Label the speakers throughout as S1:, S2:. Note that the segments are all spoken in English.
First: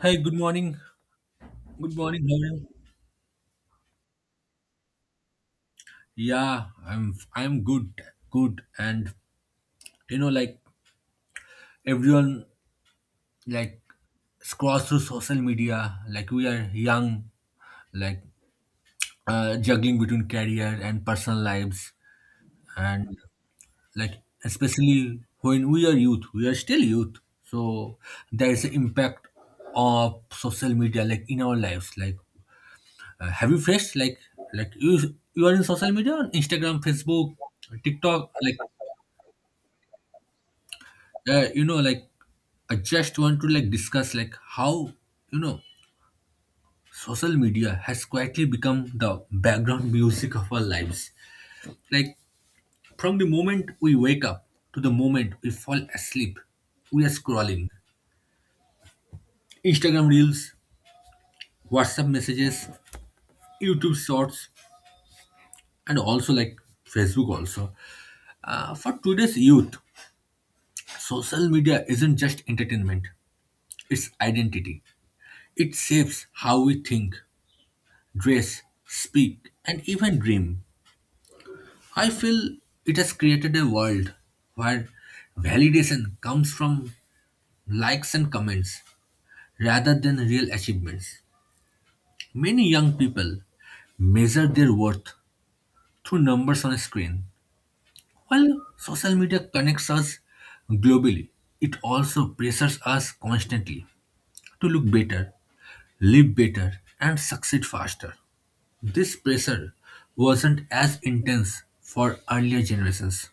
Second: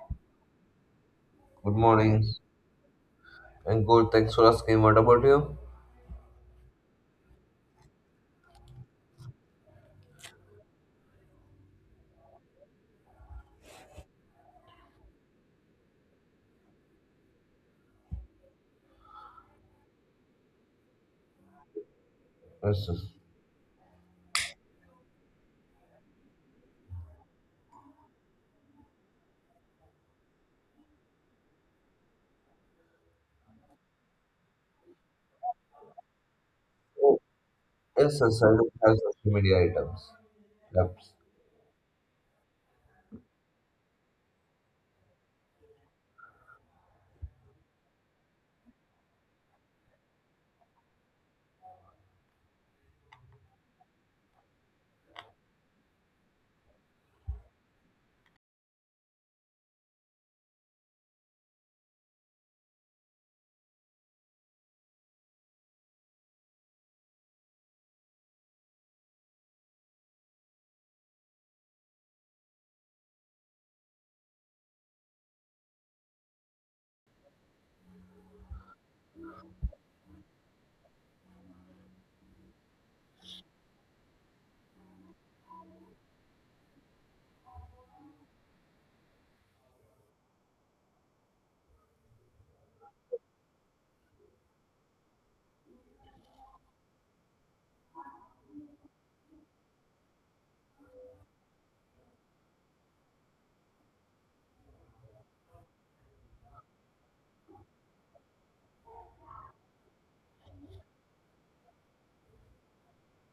S1: Hi. Good morning.
S2: Good
S1: Good
S2: morning.
S1: morning. How are you?
S2: And good. Thanks for asking. What about you?
S1: Yeah, I'm good, good. And you know, like everyone, like scrolls through social media. Like we are young, like juggling between career and personal lives,
S2: Yes, yes.
S1: and like especially when we are youth, we are still youth. So there is an impact of social media, like in our lives, like have you faced like like you are in social media on Instagram,
S2: Oh,
S1: Facebook,
S2: yes,
S1: TikTok?
S2: yes. I
S1: Like
S2: do have social media items. Yep.
S1: you know, like I just want to like discuss like how you know social media has quietly become the background music of our lives. Like from the moment we wake up to the moment we fall asleep, we are scrolling Instagram reels, WhatsApp messages, YouTube shorts, and also like Facebook also. For today's youth social media isn't just entertainment, it's identity. It shapes how we think, dress, speak, and even dream. I feel it has created a world where validation comes from likes and comments rather than real achievements. Many young people measure their worth through numbers on a screen. While social media connects us globally, it also pressures us constantly to look better, live better, and succeed faster. This pressure wasn't as intense for earlier generations.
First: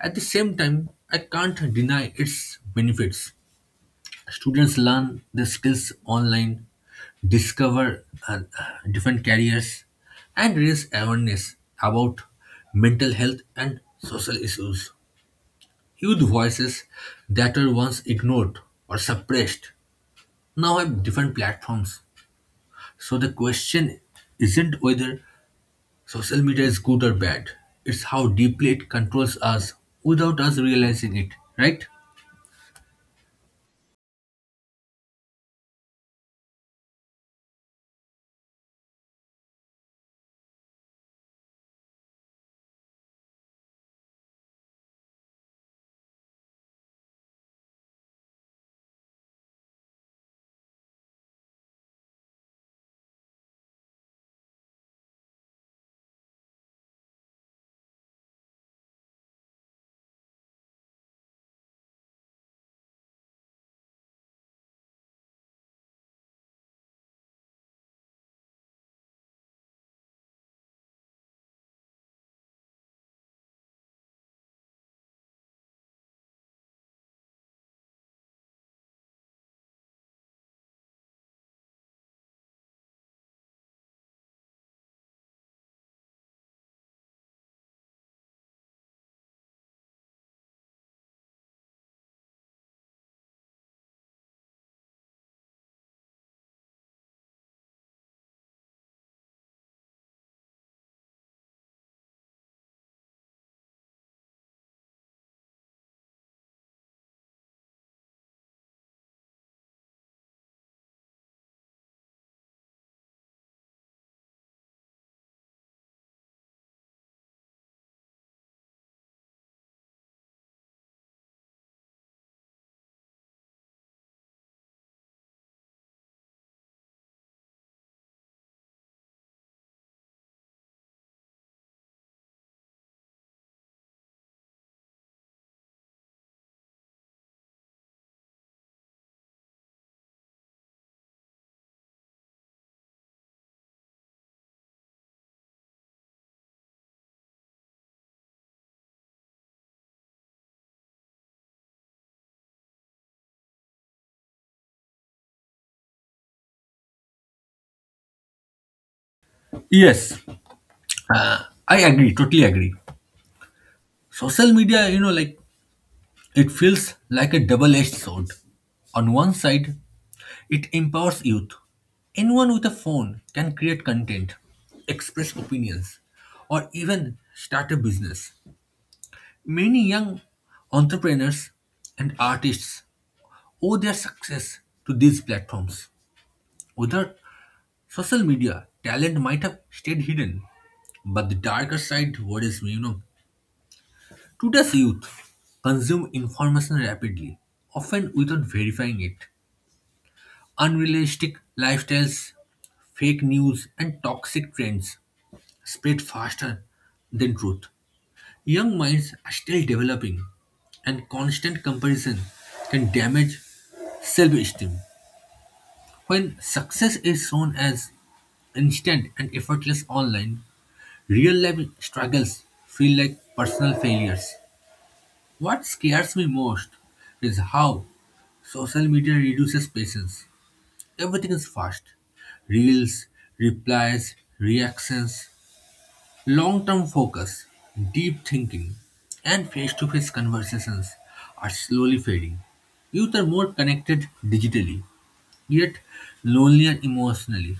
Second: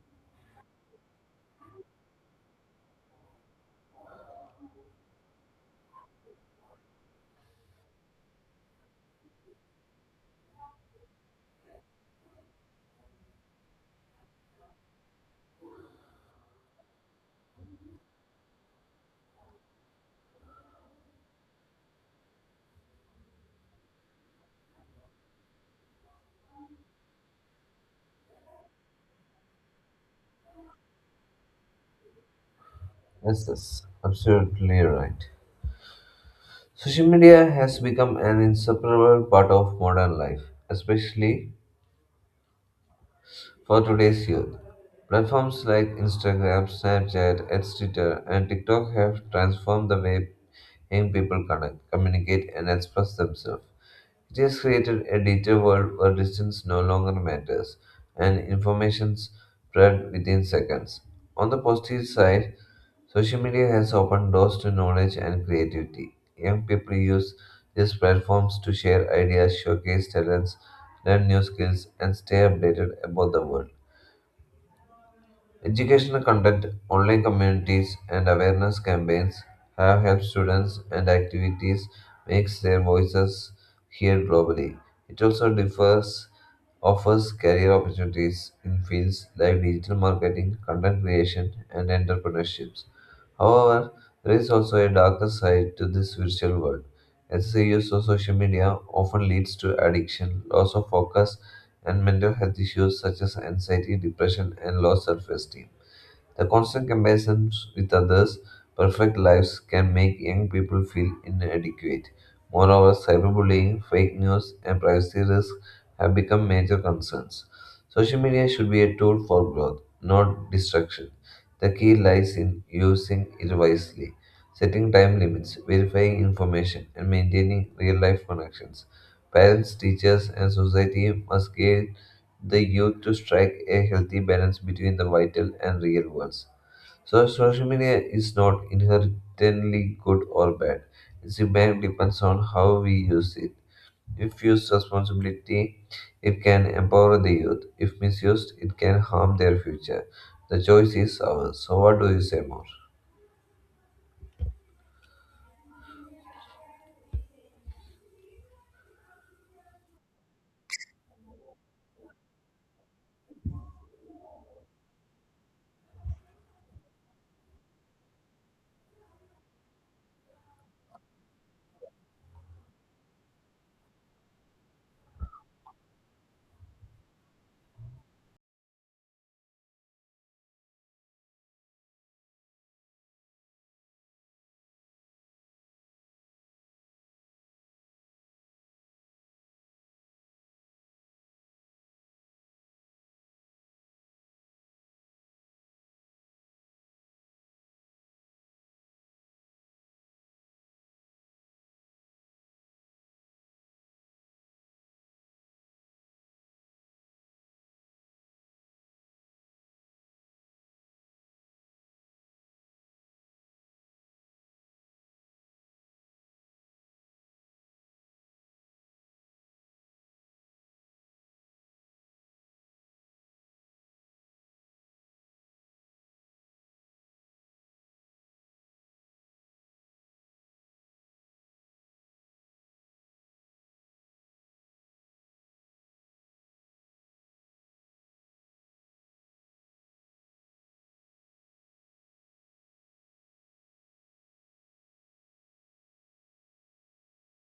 S1: At the same time, I can't deny its benefits. Students learn the skills online, discover different careers, and raise awareness about mental health and social issues. Youth voices that were once ignored or suppressed now have different platforms. So the question isn't whether social media is good or bad, it's how deeply it controls us without us realizing it, right?
S2: Yes, yes. Absolutely right. Social media has become an inseparable part of modern life, especially for today's youth. Platforms like Instagram, Snapchat, and Twitter, and TikTok have transformed the way young people connect, communicate, and express themselves. It has created a digital world where distance no longer matters and information spread within seconds. On the positive side, social media has opened doors to knowledge and creativity. Young people use these platforms to share ideas, showcase talents, learn new skills, and stay updated about the world. Educational content, online communities, and awareness campaigns have helped students and activities make their voices heard globally. It also differs, offers career opportunities in fields like digital marketing, content creation, and entrepreneurships. However, there is also a darker side to this virtual world. Excessive use of social media often leads to addiction, loss of focus, and mental health issues such as anxiety, depression, and low self esteem. The constant comparisons with others' perfect lives can make young people feel inadequate. Moreover, cyberbullying, fake news, and privacy risks have become major concerns. Social media should be a tool for growth, not destruction. The key lies in using it wisely, setting time limits, verifying information, and maintaining real life connections. Parents, teachers, and society must give the youth to strike a healthy balance between the vital and real worlds. So, social media is not inherently good or bad. Its impact depends on how we use it. If used responsibly, it can empower the youth. If misused, it can harm their future. The choice is ours. So, what do you say more?
S1: Yes. I agree, totally agree. Social media, you know, like it feels like a double edged sword. On one side, it empowers youth. Anyone with a phone can create content, express opinions, or even start a business. Many young entrepreneurs and artists owe their success to these platforms. Without social media, talent might have stayed hidden. But the darker side worries me, you know. Today's youth consume information rapidly, often without verifying it. Unrealistic lifestyles, fake news, and toxic trends spread faster than truth. Young minds are still developing, and constant comparison can damage self esteem. When success is shown as instant and effortless online, real life struggles feel like personal failures. What scares me most is how social media reduces patience. Everything is fast. Reels, replies, reactions, long term focus, deep thinking, and face to face conversations are slowly fading. Youth are more connected digitally, yet lonelier emotionally.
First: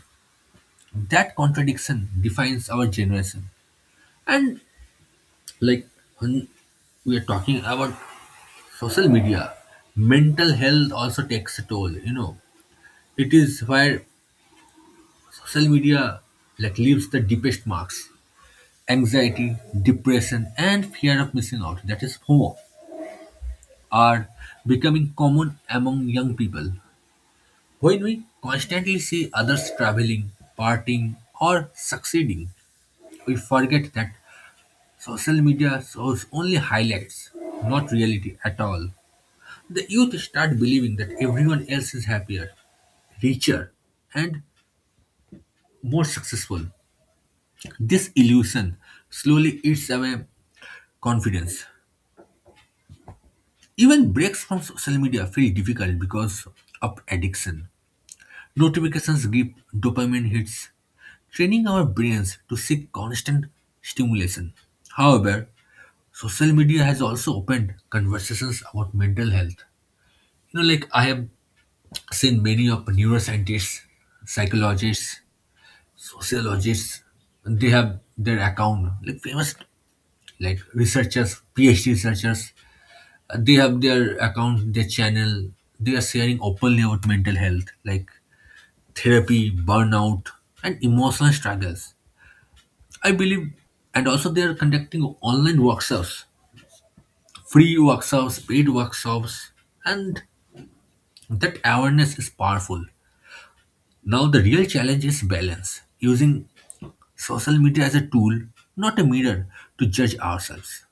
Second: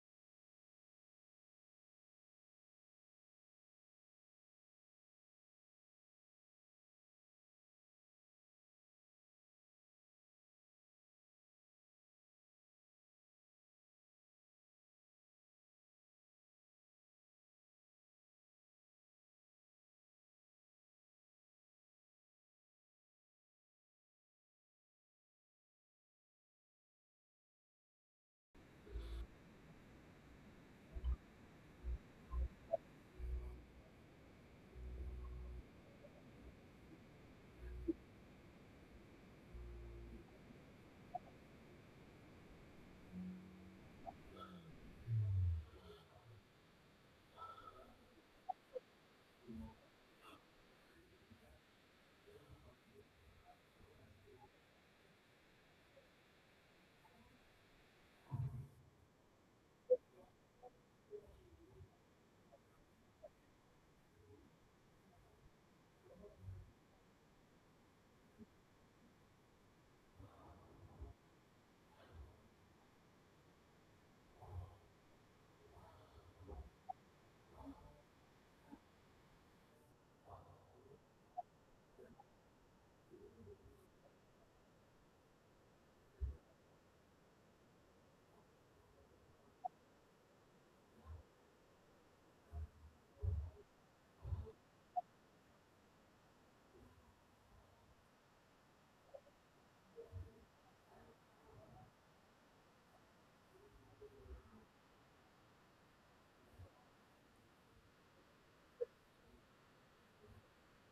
S1: That contradiction defines our generation. And like when we are talking about social media, mental health also takes a toll. You know, it is where social media like leaves the deepest marks. Anxiety, depression, and fear of missing out, that is FOMO, are becoming common among young people. When we constantly see others traveling, partying, or succeeding, we forget that social media shows only highlights, not reality at all. The youth start believing that everyone else is happier, richer, and more successful. This illusion slowly eats away confidence. Even breaks from social media feel difficult because of addiction. Notifications give dopamine hits, training our brains to seek constant stimulation. However, social media has also opened conversations about mental health. You know, like I have seen many of neuroscientists, psychologists, sociologists, they have their account, like famous like researchers, PhD researchers, they have their account, their channel, they are sharing openly about mental health, like therapy, burnout, and emotional struggles, I believe. And also they are conducting online workshops, free workshops, paid workshops. And that awareness is powerful. Now the real challenge is balance, using social media as a tool, not a mirror to judge ourselves.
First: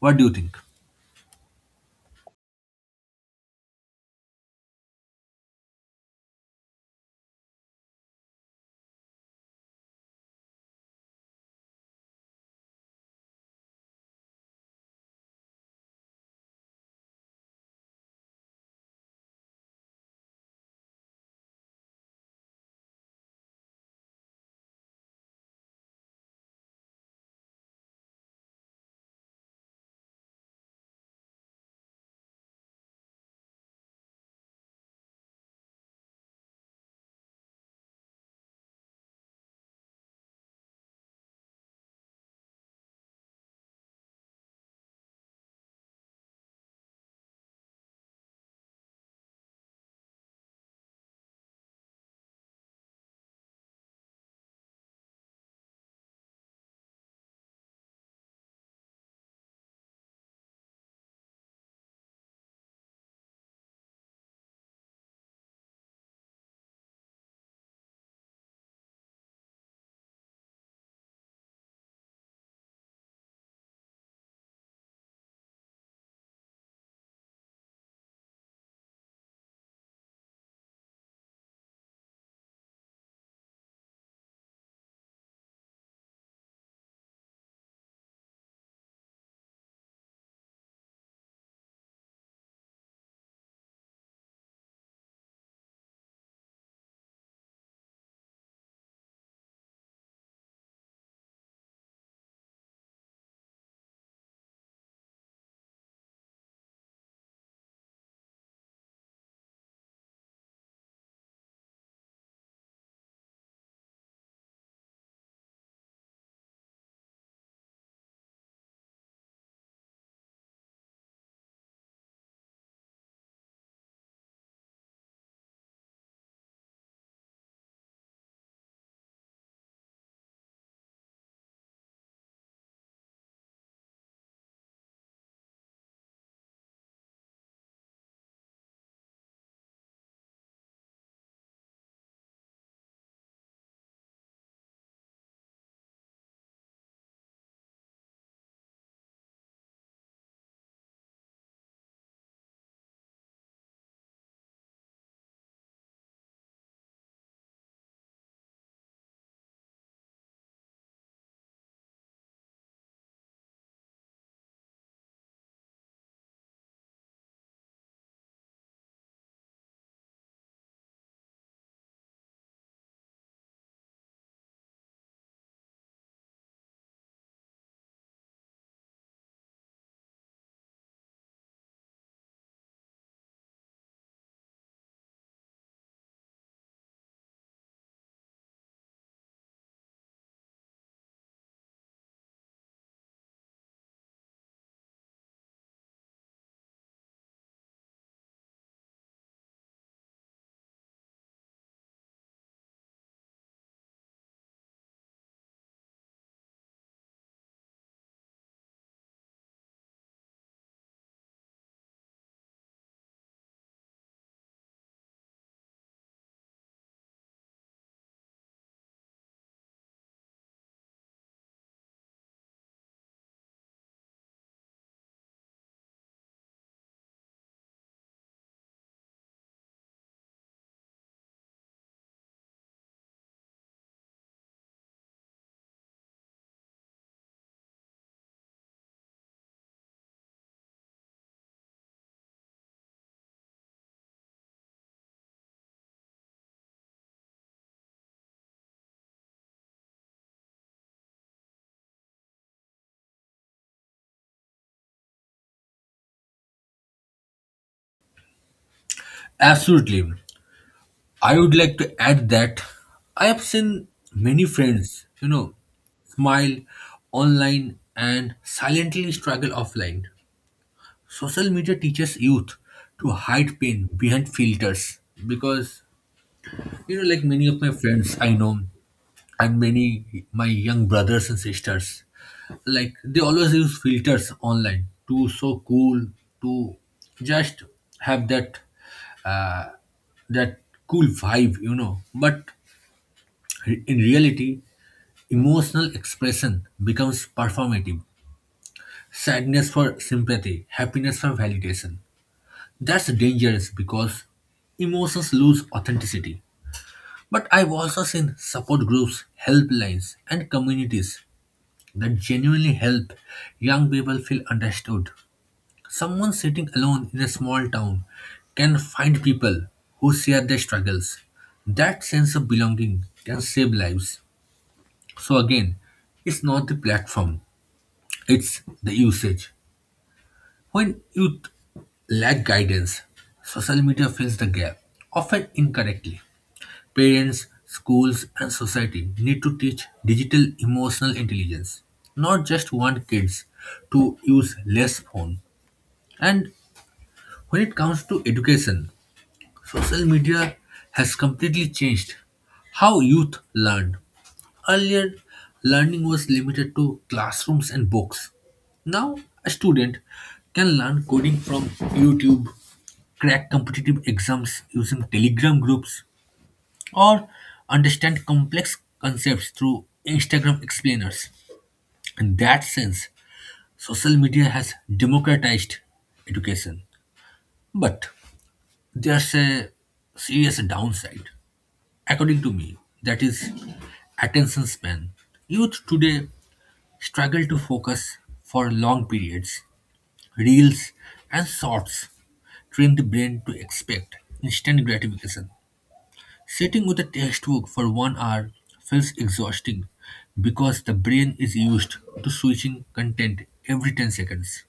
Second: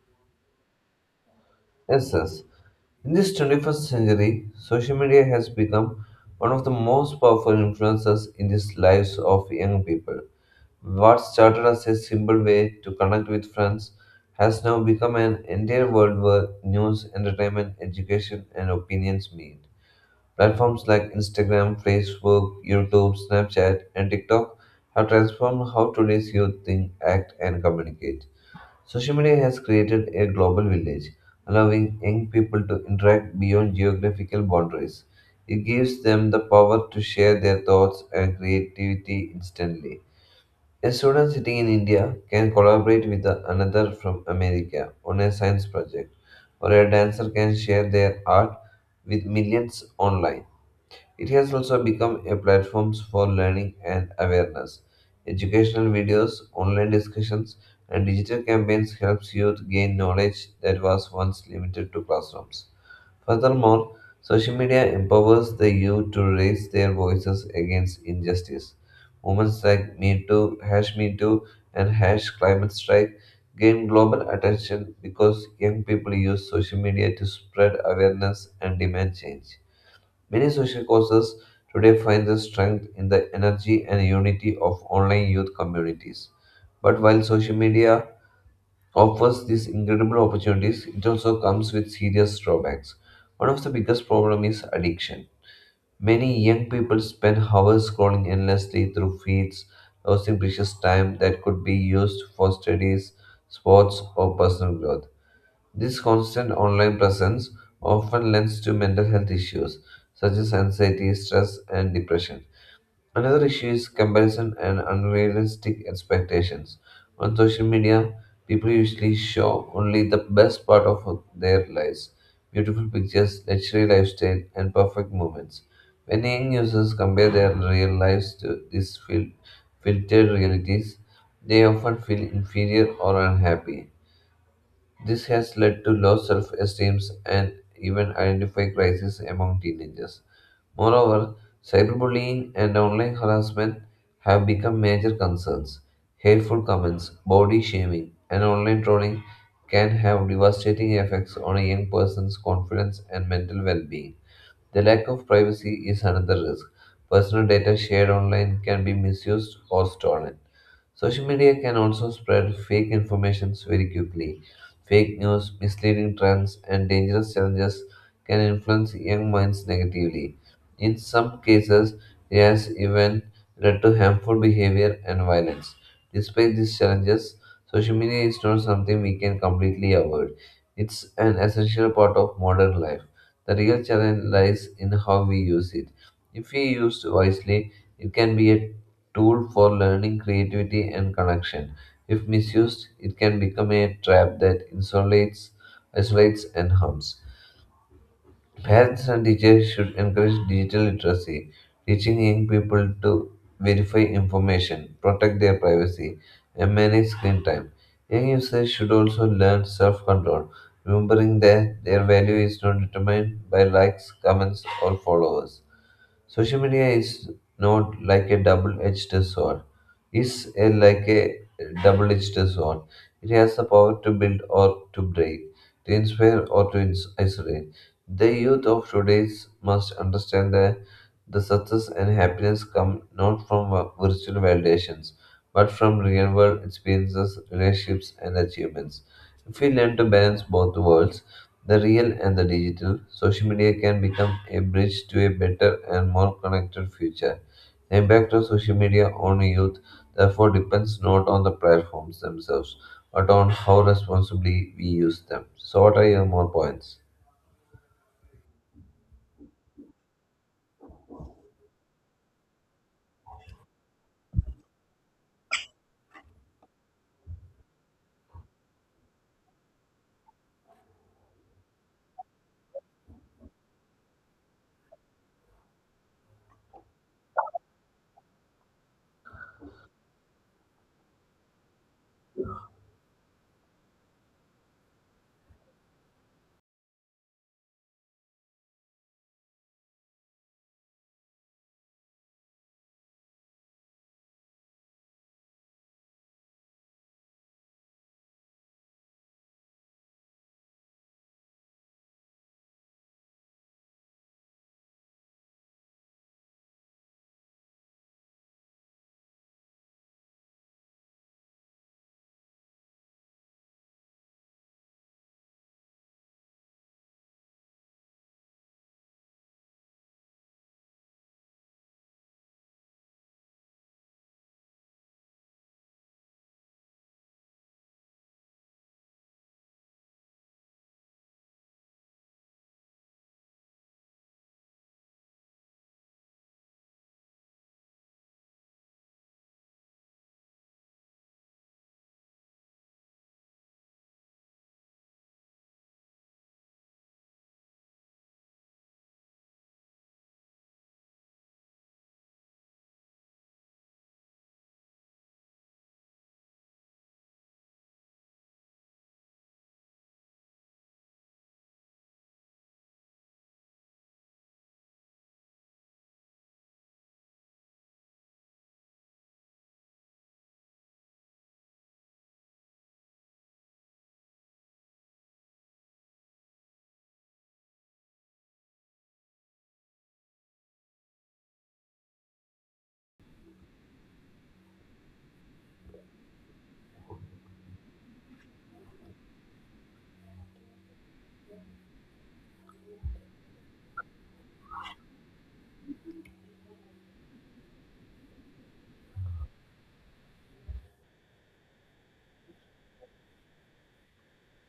S1: What do you think?
S2: Yes, yes. In this 21st century, social media has become one of the most powerful influences in the lives of young people. What started as a simple way to connect with friends has now become an entire world where news, entertainment, education, and opinions meet. Platforms like Instagram, Facebook, YouTube, Snapchat, and TikTok have transformed how today's youth think, act, and communicate. Social media has created a global village, allowing young people to interact beyond geographical boundaries. It gives them the power to share their thoughts and creativity instantly. A student sitting in India can collaborate with another from America on a science project, or a dancer can share their art with millions online. It has also become a platform for learning and awareness. Educational videos, online discussions, and digital campaigns helps youth gain knowledge that was once limited to classrooms. Furthermore, social media empowers the youth to raise their voices against injustice. Movements like Me Too, Hash Me Too, and Hash Climate Strike gain global attention because young people use social media to spread awareness and demand change. Many social causes today find their strength in the energy and unity of online youth communities. But while social media offers these incredible opportunities, it also comes with serious drawbacks. One of the biggest problems is addiction. Many young people spend hours scrolling endlessly through feeds, losing precious time that could be used for studies, sports, or personal growth. This constant online presence often lends to mental health issues such as anxiety, stress, and depression. Another issue is comparison and unrealistic expectations. On social media, people usually show only the best part of their lives beautiful pictures, luxury lifestyle, and perfect moments. When young users compare their real lives to these filtered realities, they often feel inferior or unhappy. This has led to low self esteem and even identity crisis among teenagers. Moreover, cyberbullying and online harassment have become major concerns. Hateful comments, body shaming, and online trolling can have devastating effects on a young person's confidence and mental well being. The lack of privacy is another risk. Personal data shared online can be misused or stolen. Social media can also spread fake information very quickly. Fake news, misleading trends, and dangerous challenges can influence young minds negatively. In some cases, it has even led to harmful behavior and violence. Despite these challenges, social media is not something we can completely avoid. It's an essential part of modern life. The real challenge lies in how we use it. If we used wisely, it can be a tool for learning, creativity, and connection. If misused, it can become a trap that isolates and harms. Parents and teachers should encourage digital literacy, teaching young people to verify information, protect their privacy, and manage screen time. Young users should also learn self control, remembering that their value is not determined by likes, comments, or followers. Social media is not like a double-edged sword. It's like a double-edged sword. It has the power to build or to break, to inspire or to isolate. The youth of today must understand that the success and happiness come not from virtual validations, but from real world experiences, relationships, and achievements. If we learn to balance both worlds, the real and the digital, social media can become a bridge to a better and more connected future. The impact of social media on youth therefore depends not on the platforms themselves, but on how responsibly we use them. So, what are your more points?
S1: Absolutely. I would like to add that I have seen many friends, you know, smile online and silently struggle offline. Social media teaches youth to hide pain behind filters because, you know, like many of my friends I know and many my young brothers and sisters, like they always use filters online to so cool, to just have that uh, that cool vibe, you know. But in reality, emotional expression becomes performative. Sadness for sympathy, happiness for validation. That's dangerous because emotions lose authenticity. But I've also seen support groups, helplines, and communities that genuinely help young people feel understood. Someone sitting alone in a small town can find people who share their struggles. That sense of belonging can save lives. So, again, it's not the platform, it's the usage. When you lack guidance, social media fills the gap, often incorrectly. Parents, schools, and society need to teach digital emotional intelligence, not just want kids to use less phone. And when it comes to education, social media has completely changed how youth learn. Earlier, learning was limited to classrooms and books. Now, a student can learn coding from YouTube, crack competitive exams using Telegram groups, or understand complex concepts through Instagram explainers. In that sense, social media has democratized education. But there's a serious downside. According to me, that is attention span. Youth today struggle to focus for long periods. Reels and shorts train the brain to expect instant gratification. Sitting with a textbook for 1 hour feels exhausting because the brain is used to switching content every 10 seconds.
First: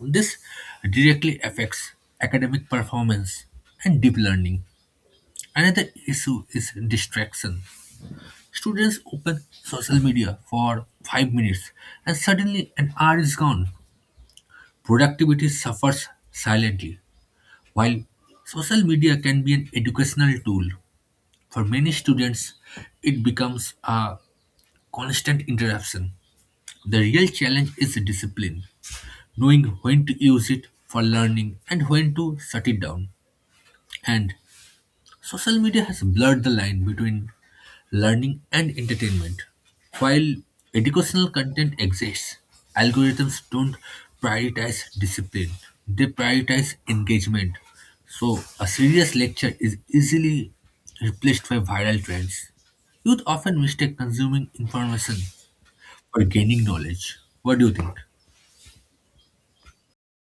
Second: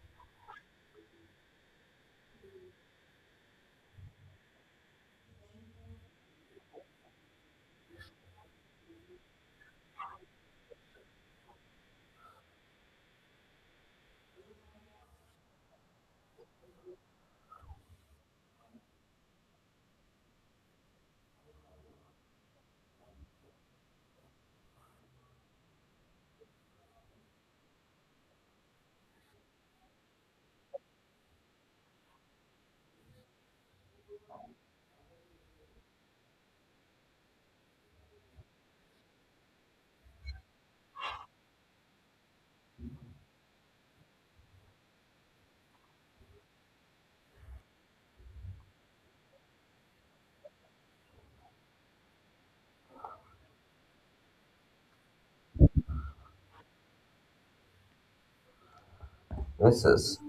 S1: This directly affects academic performance and deep learning. Another issue is distraction. Students open social media for 5 minutes and suddenly an hour is gone. Productivity suffers silently. While social media can be an educational tool, for many students it becomes a constant interruption. The real challenge is discipline, knowing when to use it for learning and when to shut it down. And social media has blurred the line between learning and entertainment. While educational content exists, algorithms don't prioritize discipline, they prioritize engagement. So, a serious lecture is easily replaced by viral trends. Youth often mistake consuming information for gaining knowledge. What do you think?
S2: Misses.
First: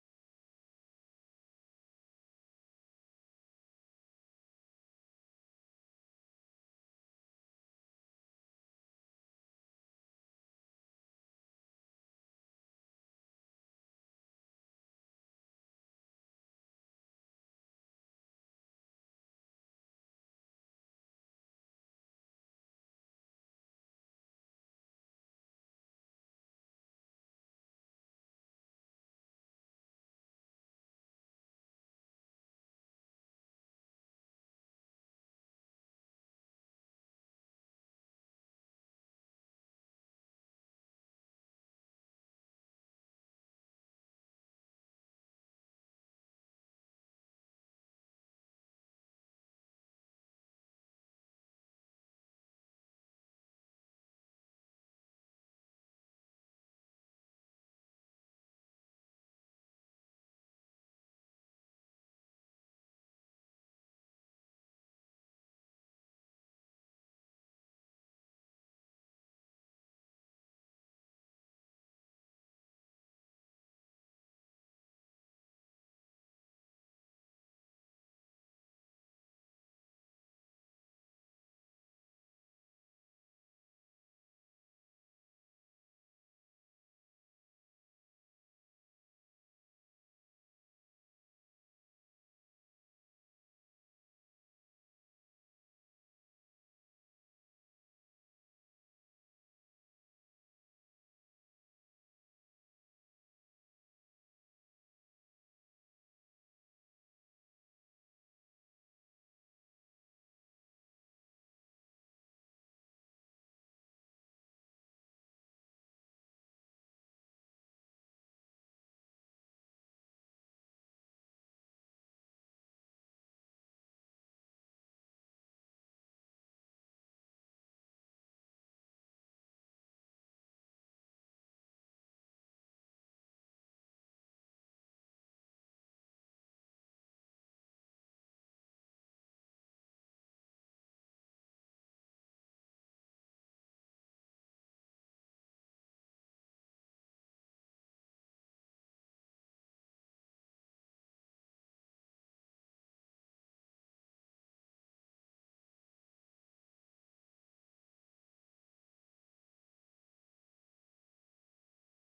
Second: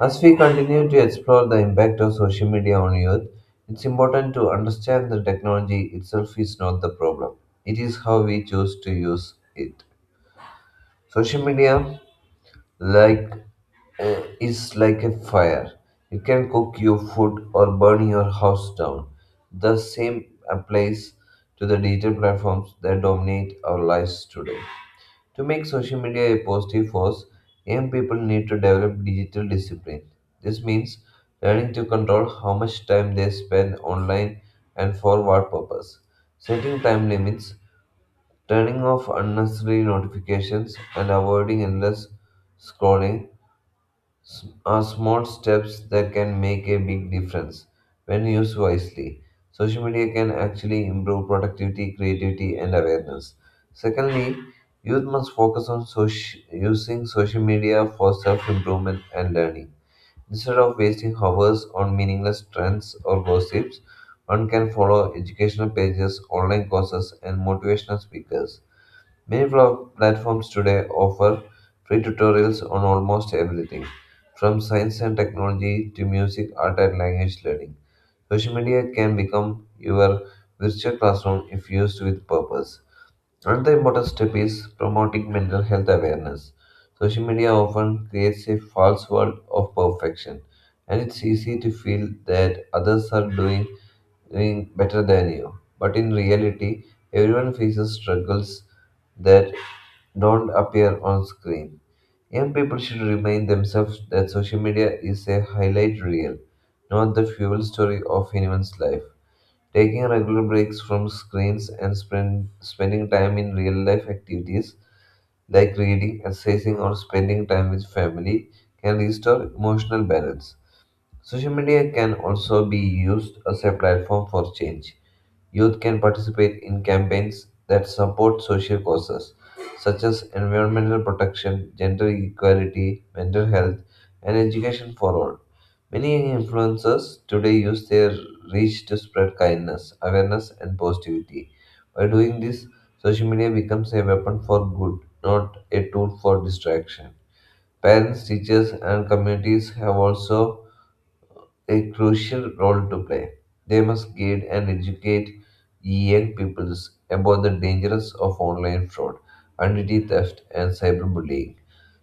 S2: As we continue to explore the impact of social media on youth, it's important to understand that technology itself is not the problem. It is how we choose to use it. Social media, like is like a fire. It can cook your food or burn your house down. The same applies to the digital platforms that dominate our lives today. To make social media a positive force, young people need to develop digital discipline. This means learning to control how much time they spend online and for what purpose, setting time limits, turning off unnecessary notifications, and avoiding endless scrolling s- are small steps that can make a big difference when used wisely. Social media can actually improve productivity, creativity, and awareness. Secondly, youth must focus on using social media for self improvement and learning. Instead of wasting hours on meaningless trends or gossips, one can follow educational pages, online courses, and motivational speakers. Many platforms today offer free tutorials on almost everything, from science and technology to music, art, and language learning. Social media can become your virtual classroom if used with purpose. Another important step is promoting mental health awareness. Social media often creates a false world of perfection, and it's easy to feel that others are doing better than you. But in reality, everyone faces struggles that don't appear on screen. Young people should remind themselves that social media is a highlight reel, not the fuel story of anyone's life. Taking regular breaks from screens and spending time in real life activities like reading, exercising, or spending time with family can restore emotional balance. Social media can also be used as a platform for change. Youth can participate in campaigns that support social causes, such as environmental protection, gender equality, mental health, and education for all. Many influencers today use their reach to spread kindness, awareness, and positivity. By doing this, social media becomes a weapon for good, not a tool for distraction. Parents, teachers, and communities have also a crucial role to play. They must guide and educate young peoples about the dangers of online fraud, identity theft, and cyberbullying.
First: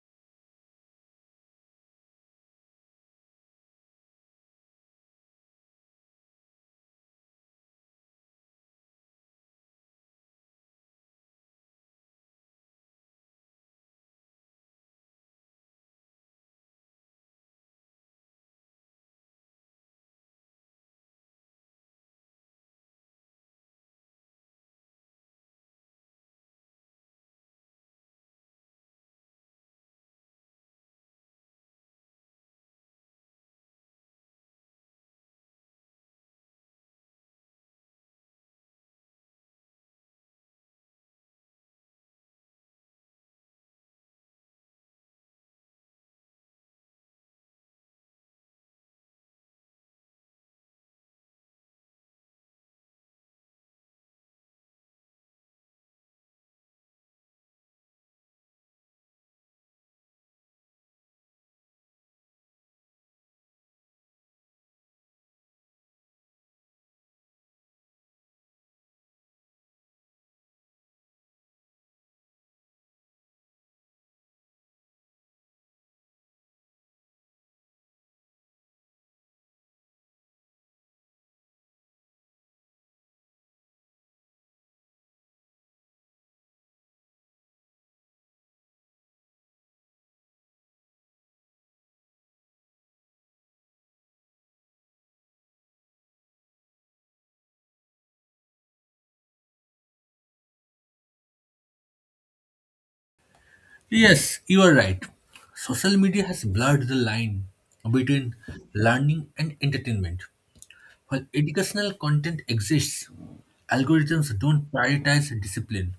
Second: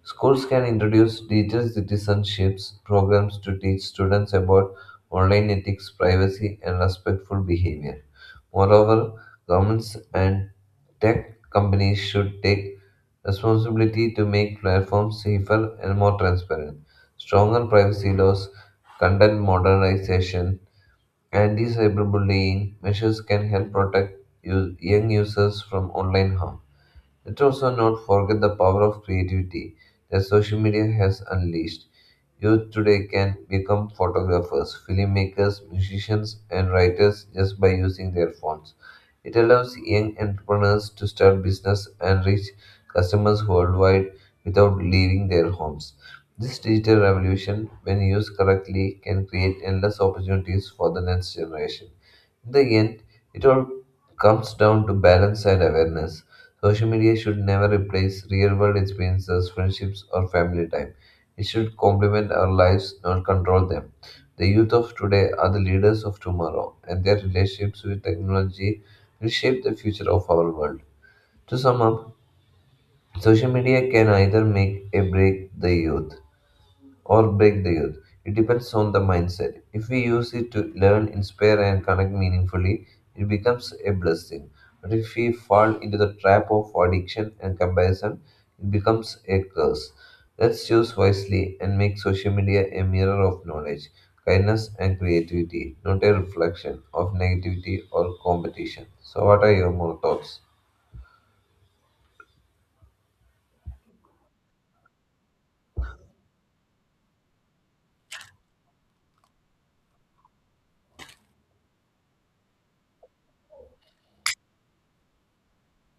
S2: Schools can introduce digital citizenships programs to teach students about online ethics, privacy, and respectful behavior. Moreover, governments and Tech companies should take responsibility to make platforms safer and more transparent. Stronger privacy laws, content modernization, anti cyberbullying measures can help protect young users from online harm. Let's also not forget the power of creativity that social media has unleashed. Youth today can become photographers, filmmakers, musicians, and writers just by using their phones. It allows young entrepreneurs to start business and reach customers worldwide without leaving their homes. This digital revolution, when used correctly, can create endless opportunities for the next generation. In the end, it all comes down to balance and awareness. Social media should never replace real world experiences, friendships, or family time. It should complement our lives, not control them. The youth of today are the leaders of tomorrow, and their relationships with technology will shape the future of our world. To sum up, social media can either make or break the youth. It depends on the mindset. If we use it to learn, inspire, and connect meaningfully, it becomes a blessing. But if we fall into the trap of addiction and comparison, it becomes a curse. Let's choose wisely and make social media a mirror of knowledge, kindness, and creativity, not a reflection of negativity or competition. So, what are your more thoughts?
S1: Yes, you are right. Social media has blurred the line between learning and entertainment. While educational content exists, algorithms don't prioritize discipline,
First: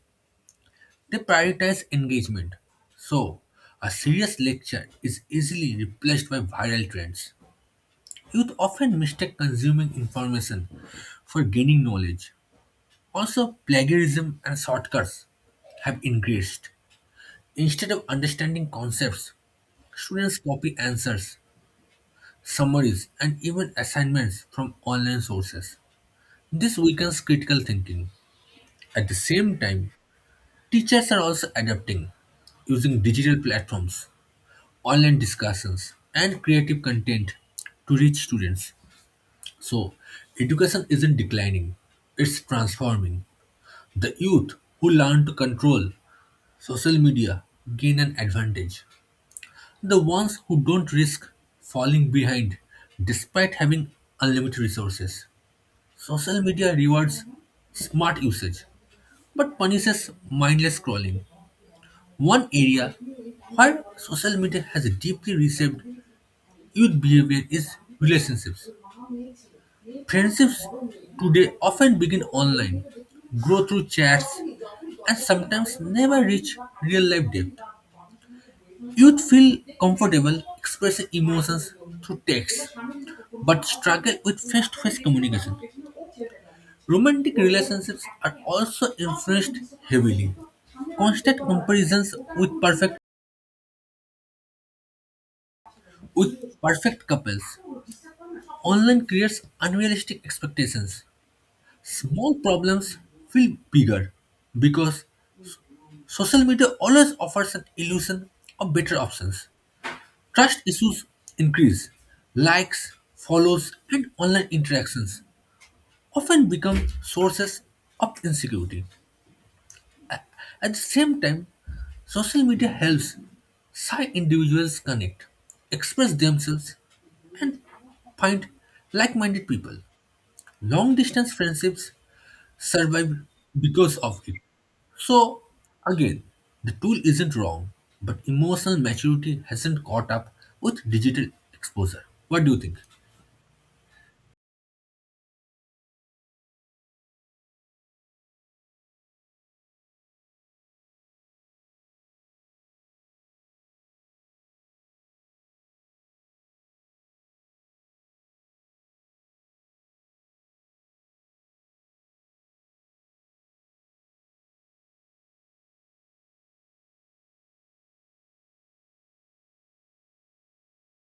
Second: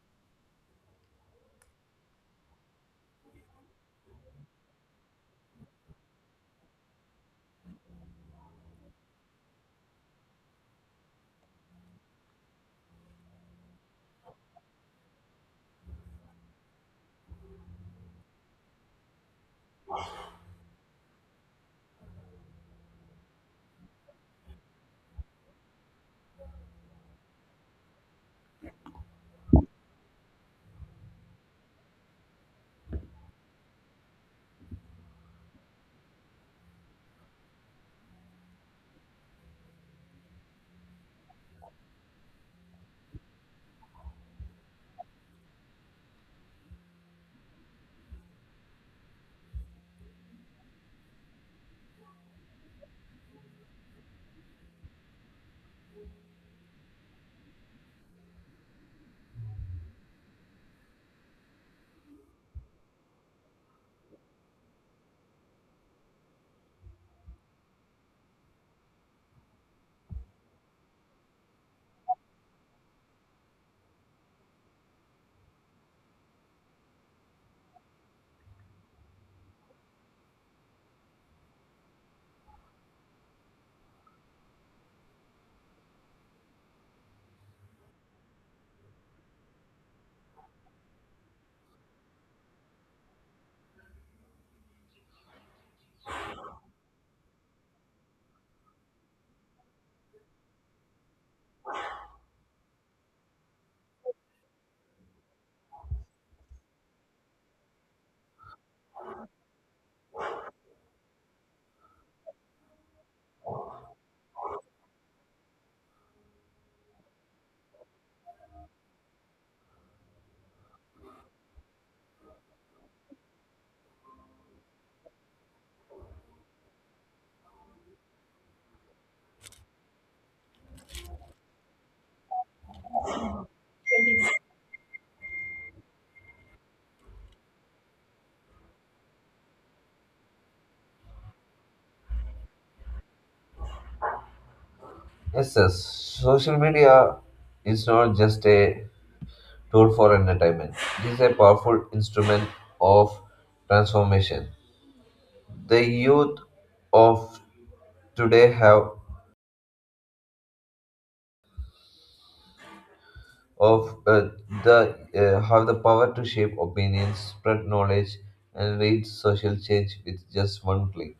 S1: they prioritize engagement. So, a serious lecture is easily replaced by viral trends. Youth often mistake consuming information for gaining knowledge. Also, plagiarism and shortcuts have increased. Instead of understanding concepts, students copy answers, summaries, and even assignments from online sources. This weakens critical thinking. At the same time, teachers are also adapting, using digital platforms, online discussions, and creative content to reach students. So, education isn't declining, it's transforming. The youth who learn to control social media gain an advantage. The ones who don't risk falling behind despite having unlimited resources. Social media rewards smart usage but punishes mindless scrolling. One area where social media has deeply reshaped youth behavior is relationships. Friendships today often begin online, grow through chats, and sometimes never reach real life depth. Youth feel comfortable expressing emotions through text, but struggle with face to face communication. Romantic relationships are also influenced heavily. Constant comparisons with perfect couples online creates unrealistic expectations. Small problems feel bigger because social media always offers an illusion of better options. Trust issues increase. Likes, follows, and online interactions often become sources of insecurity. At the same time, social media helps shy individuals connect, express themselves, and find like minded people. Long distance friendships survive because of it. So, again, the tool isn't wrong, but emotional maturity hasn't caught up with digital exposure. What do you think?
S2: Yes, sir. Social media is not just a tool for entertainment. It is a powerful instrument of transformation. The youth of today have of the have the power to shape opinions, spread knowledge, and lead social change with just one click.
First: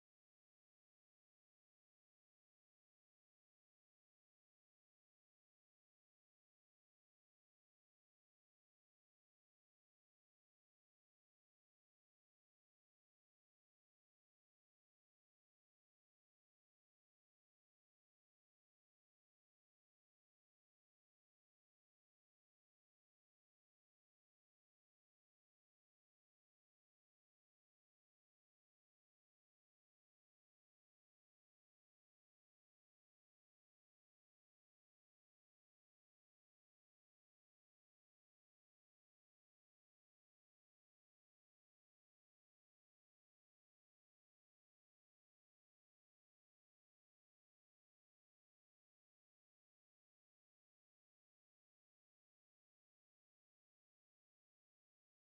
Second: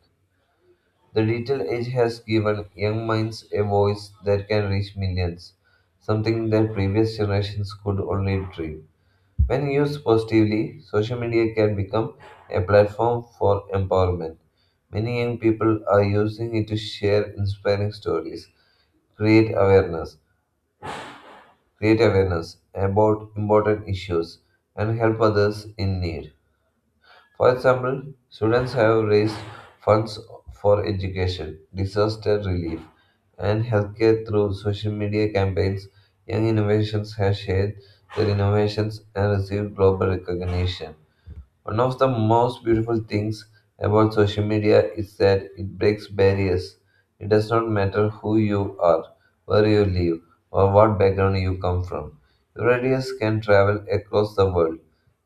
S2: The digital age has given young minds a voice that can reach millions, something that previous generations could only dream. When used positively, social media can become a platform for empowerment. Many young people are using it to share inspiring stories, create awareness, create awareness about important issues, and help others in need. For example, students have raised funds for education, disaster relief, and healthcare through social media campaigns. Young innovations have shared their innovations and received global recognition. One of the most beautiful things about social media is that it breaks barriers. It does not matter who you are, where you live, or what background you come from. Your ideas can travel across the world.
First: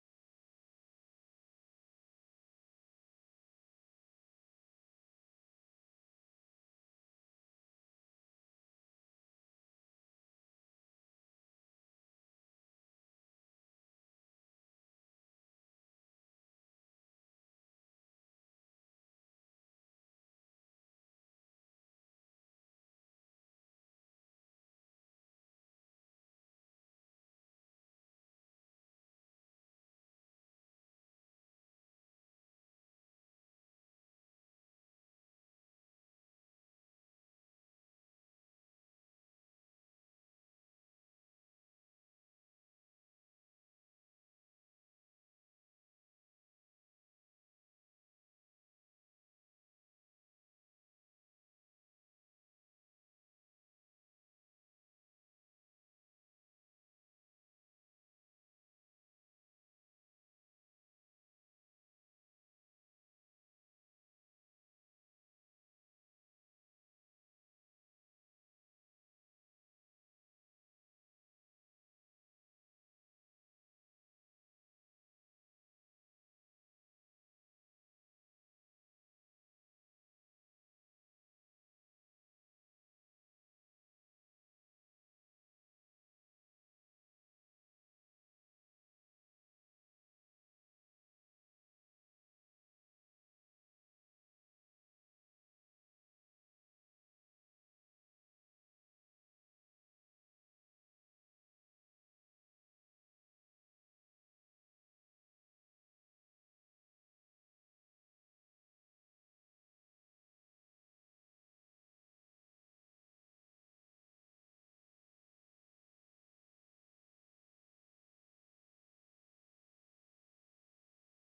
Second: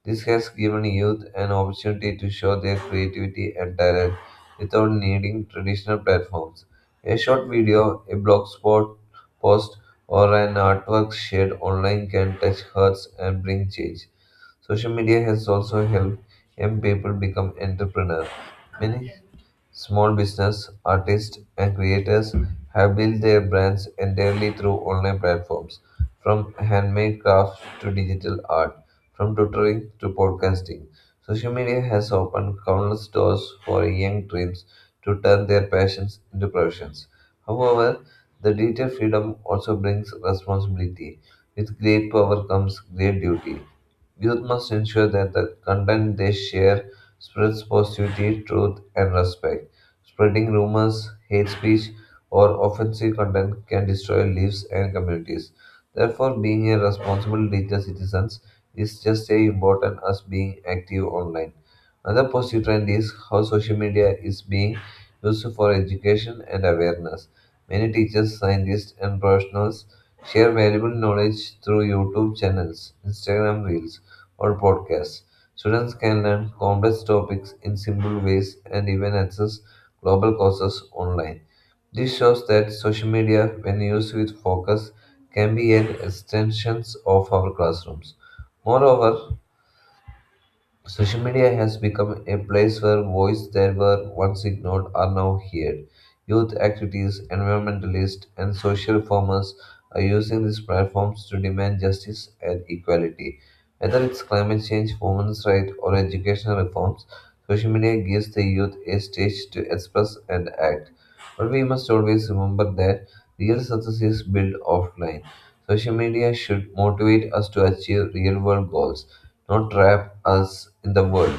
S2: This has given youth an opportunity to show their creativity and talent without needing traditional platforms. A short video, a blog spot post, or an artwork shared online can touch hearts and bring change. Social media has also helped young people become entrepreneurs. Many small business artists and creators have built their brands entirely through online platforms, from handmade crafts to digital art, from tutoring to podcasting. Social media has opened countless doors for young dreams to turn their passions into professions. However, the digital freedom also brings responsibility. With great power comes great duty. Youth must ensure that the content they share spreads positivity, truth, and respect. Spreading rumors, hate speech, or offensive content can destroy lives and communities. Therefore, being a responsible digital citizen is just as important as being active online. Another positive trend is how social media is being used for education and awareness. Many teachers, scientists, and professionals share valuable knowledge through YouTube channels, Instagram Reels, or podcasts. Students can learn complex topics in simple ways and even access global courses online. This shows that social media, when used with focus, can be an extension of our classrooms. Moreover, social media has become a place where voices that were once ignored are now heard. Youth activities, environmentalists, and social reformers are using these platforms to demand justice and equality. Whether it's climate change, women's rights, or educational reforms, social media gives the youth a stage to express and act. But we must always remember that real success is built offline. Social media should motivate us to achieve real world goals, not trap us in the world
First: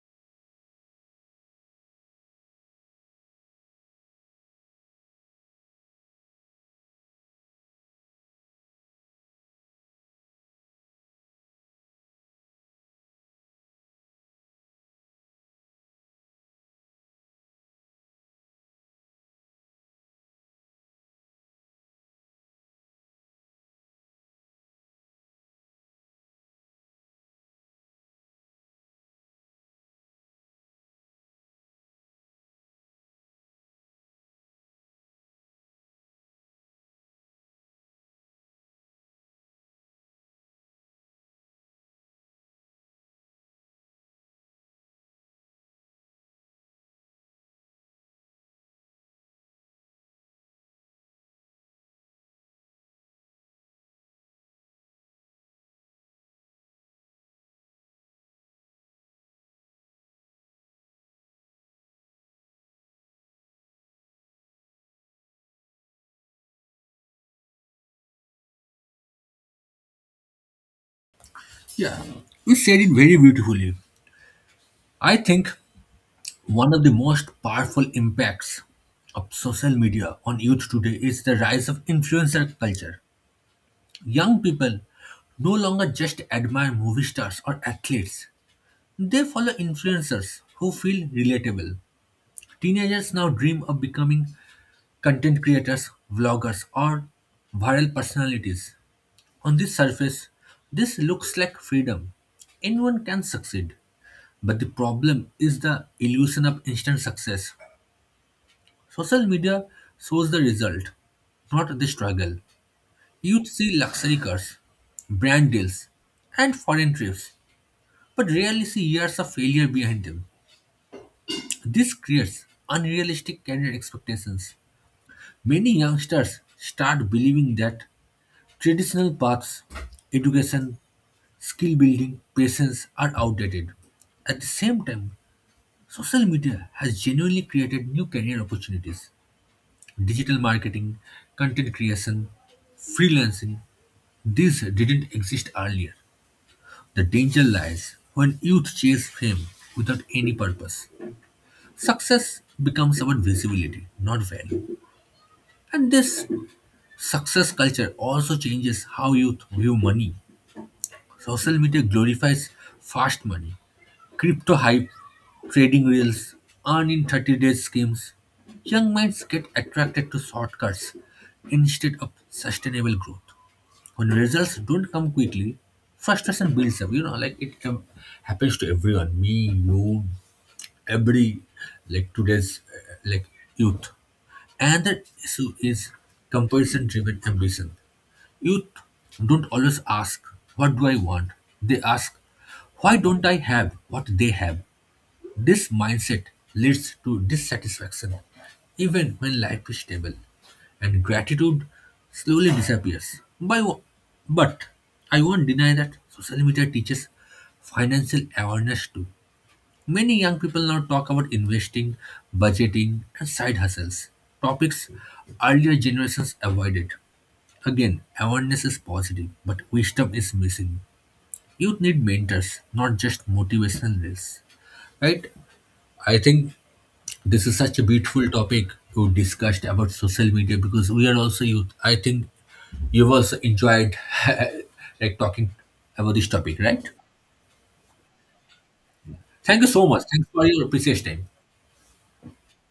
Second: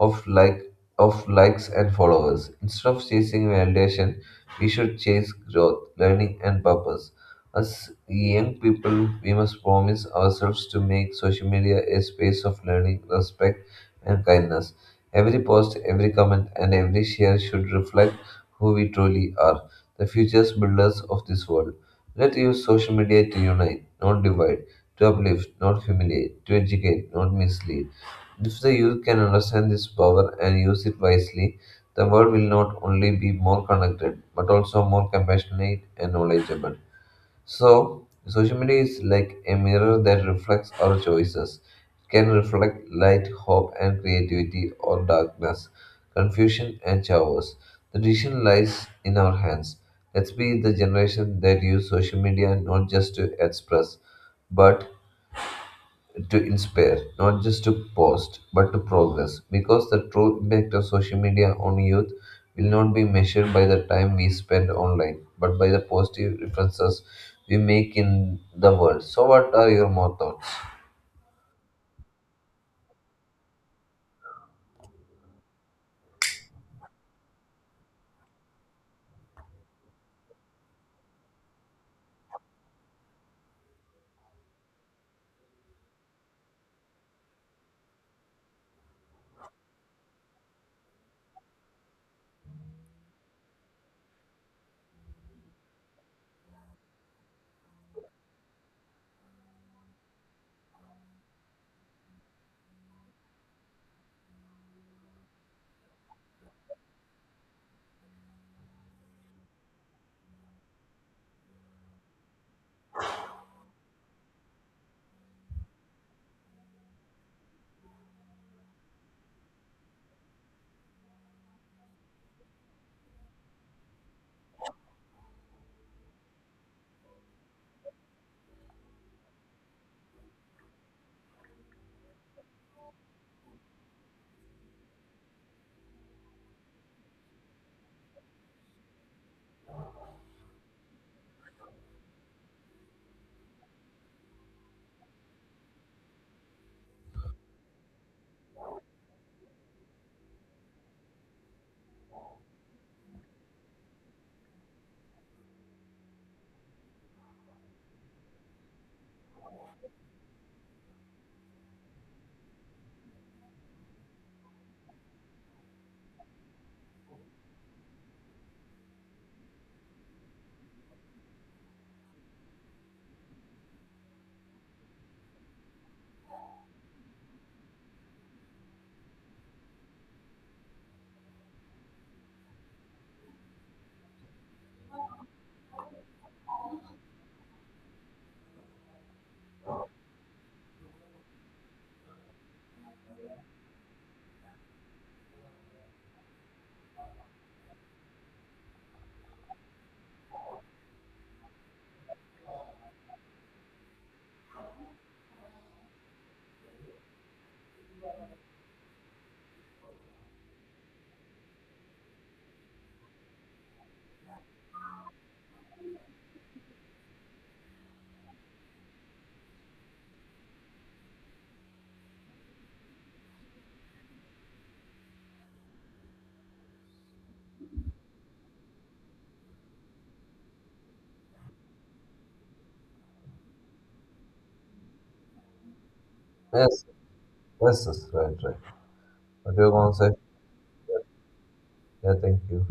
S2: of like of likes and followers. Instead of chasing validation, we should chase growth, learning and purpose. As young people, we must promise ourselves to make social media a space of learning, respect and kindness. Every post, every comment and every share should reflect who we truly are, the future builders of this world. Let's use social media to unite, not divide, to uplift, not humiliate, to educate, not mislead. If the youth can understand this power and use it wisely, the world will not only be more connected, but also more compassionate and knowledgeable. So, social media is like a mirror that reflects our choices. It can reflect light, hope, and creativity, or darkness, confusion, and chaos. The decision lies in our hands. Let's be the generation that use social media not just to express, but to inspire, not just to post, but to progress. Because the true impact of social media on youth will not be measured by the time we spend online, but by the positive differences we make in the world. So, what are your more thoughts?
S1: Yeah, you said it very beautifully. I think one of the most powerful impacts of social media on youth today is the rise of influencer culture. Young people no longer just admire movie stars or athletes, they follow influencers who feel relatable. Teenagers now dream of becoming content creators, vloggers, or viral personalities. On the surface, this looks like freedom. Anyone can succeed, but the problem is the illusion of instant success. Social media shows the result, not the struggle. Youth see luxury cars, brand deals, and foreign trips, but rarely see years of failure behind them. This creates unrealistic career expectations. Many youngsters start believing that traditional paths, education, skill building, patience, are outdated. At the same time, social media has genuinely created new career opportunities. Digital marketing, content creation, freelancing, these didn't exist earlier. The danger lies when youth chase fame without any purpose. Success becomes about visibility, not value. And this success culture also changes how youth view money. Social media glorifies fast money, crypto hype, trading reels, earn in 30 days schemes. Young minds get attracted to shortcuts instead of sustainable growth. When results don't come quickly, frustration builds up. You know, like it happens to everyone, me, you, every, like today's, like youth. And the issue is comparison driven ambition. Youth don't always ask, "What do I want?" They ask, "Why don't I have what they have?" This mindset leads to dissatisfaction, even when life is stable, and gratitude slowly disappears. But I won't deny that social media teaches financial awareness too. Many young people now talk about investing, budgeting, and side hustles, topics earlier generations avoided. Again, awareness is positive, but wisdom is missing. Youth need mentors, not just motivationals. Right? I think this is such a beautiful topic you discussed about social media because we are also youth. I think you've also enjoyed like talking about this topic, right?
S2: Yes, yes, yes, right, right. What
S1: Thank you
S2: your
S1: so much.
S2: concept?
S1: Thanks for your precious time.
S2: Yeah, thank you.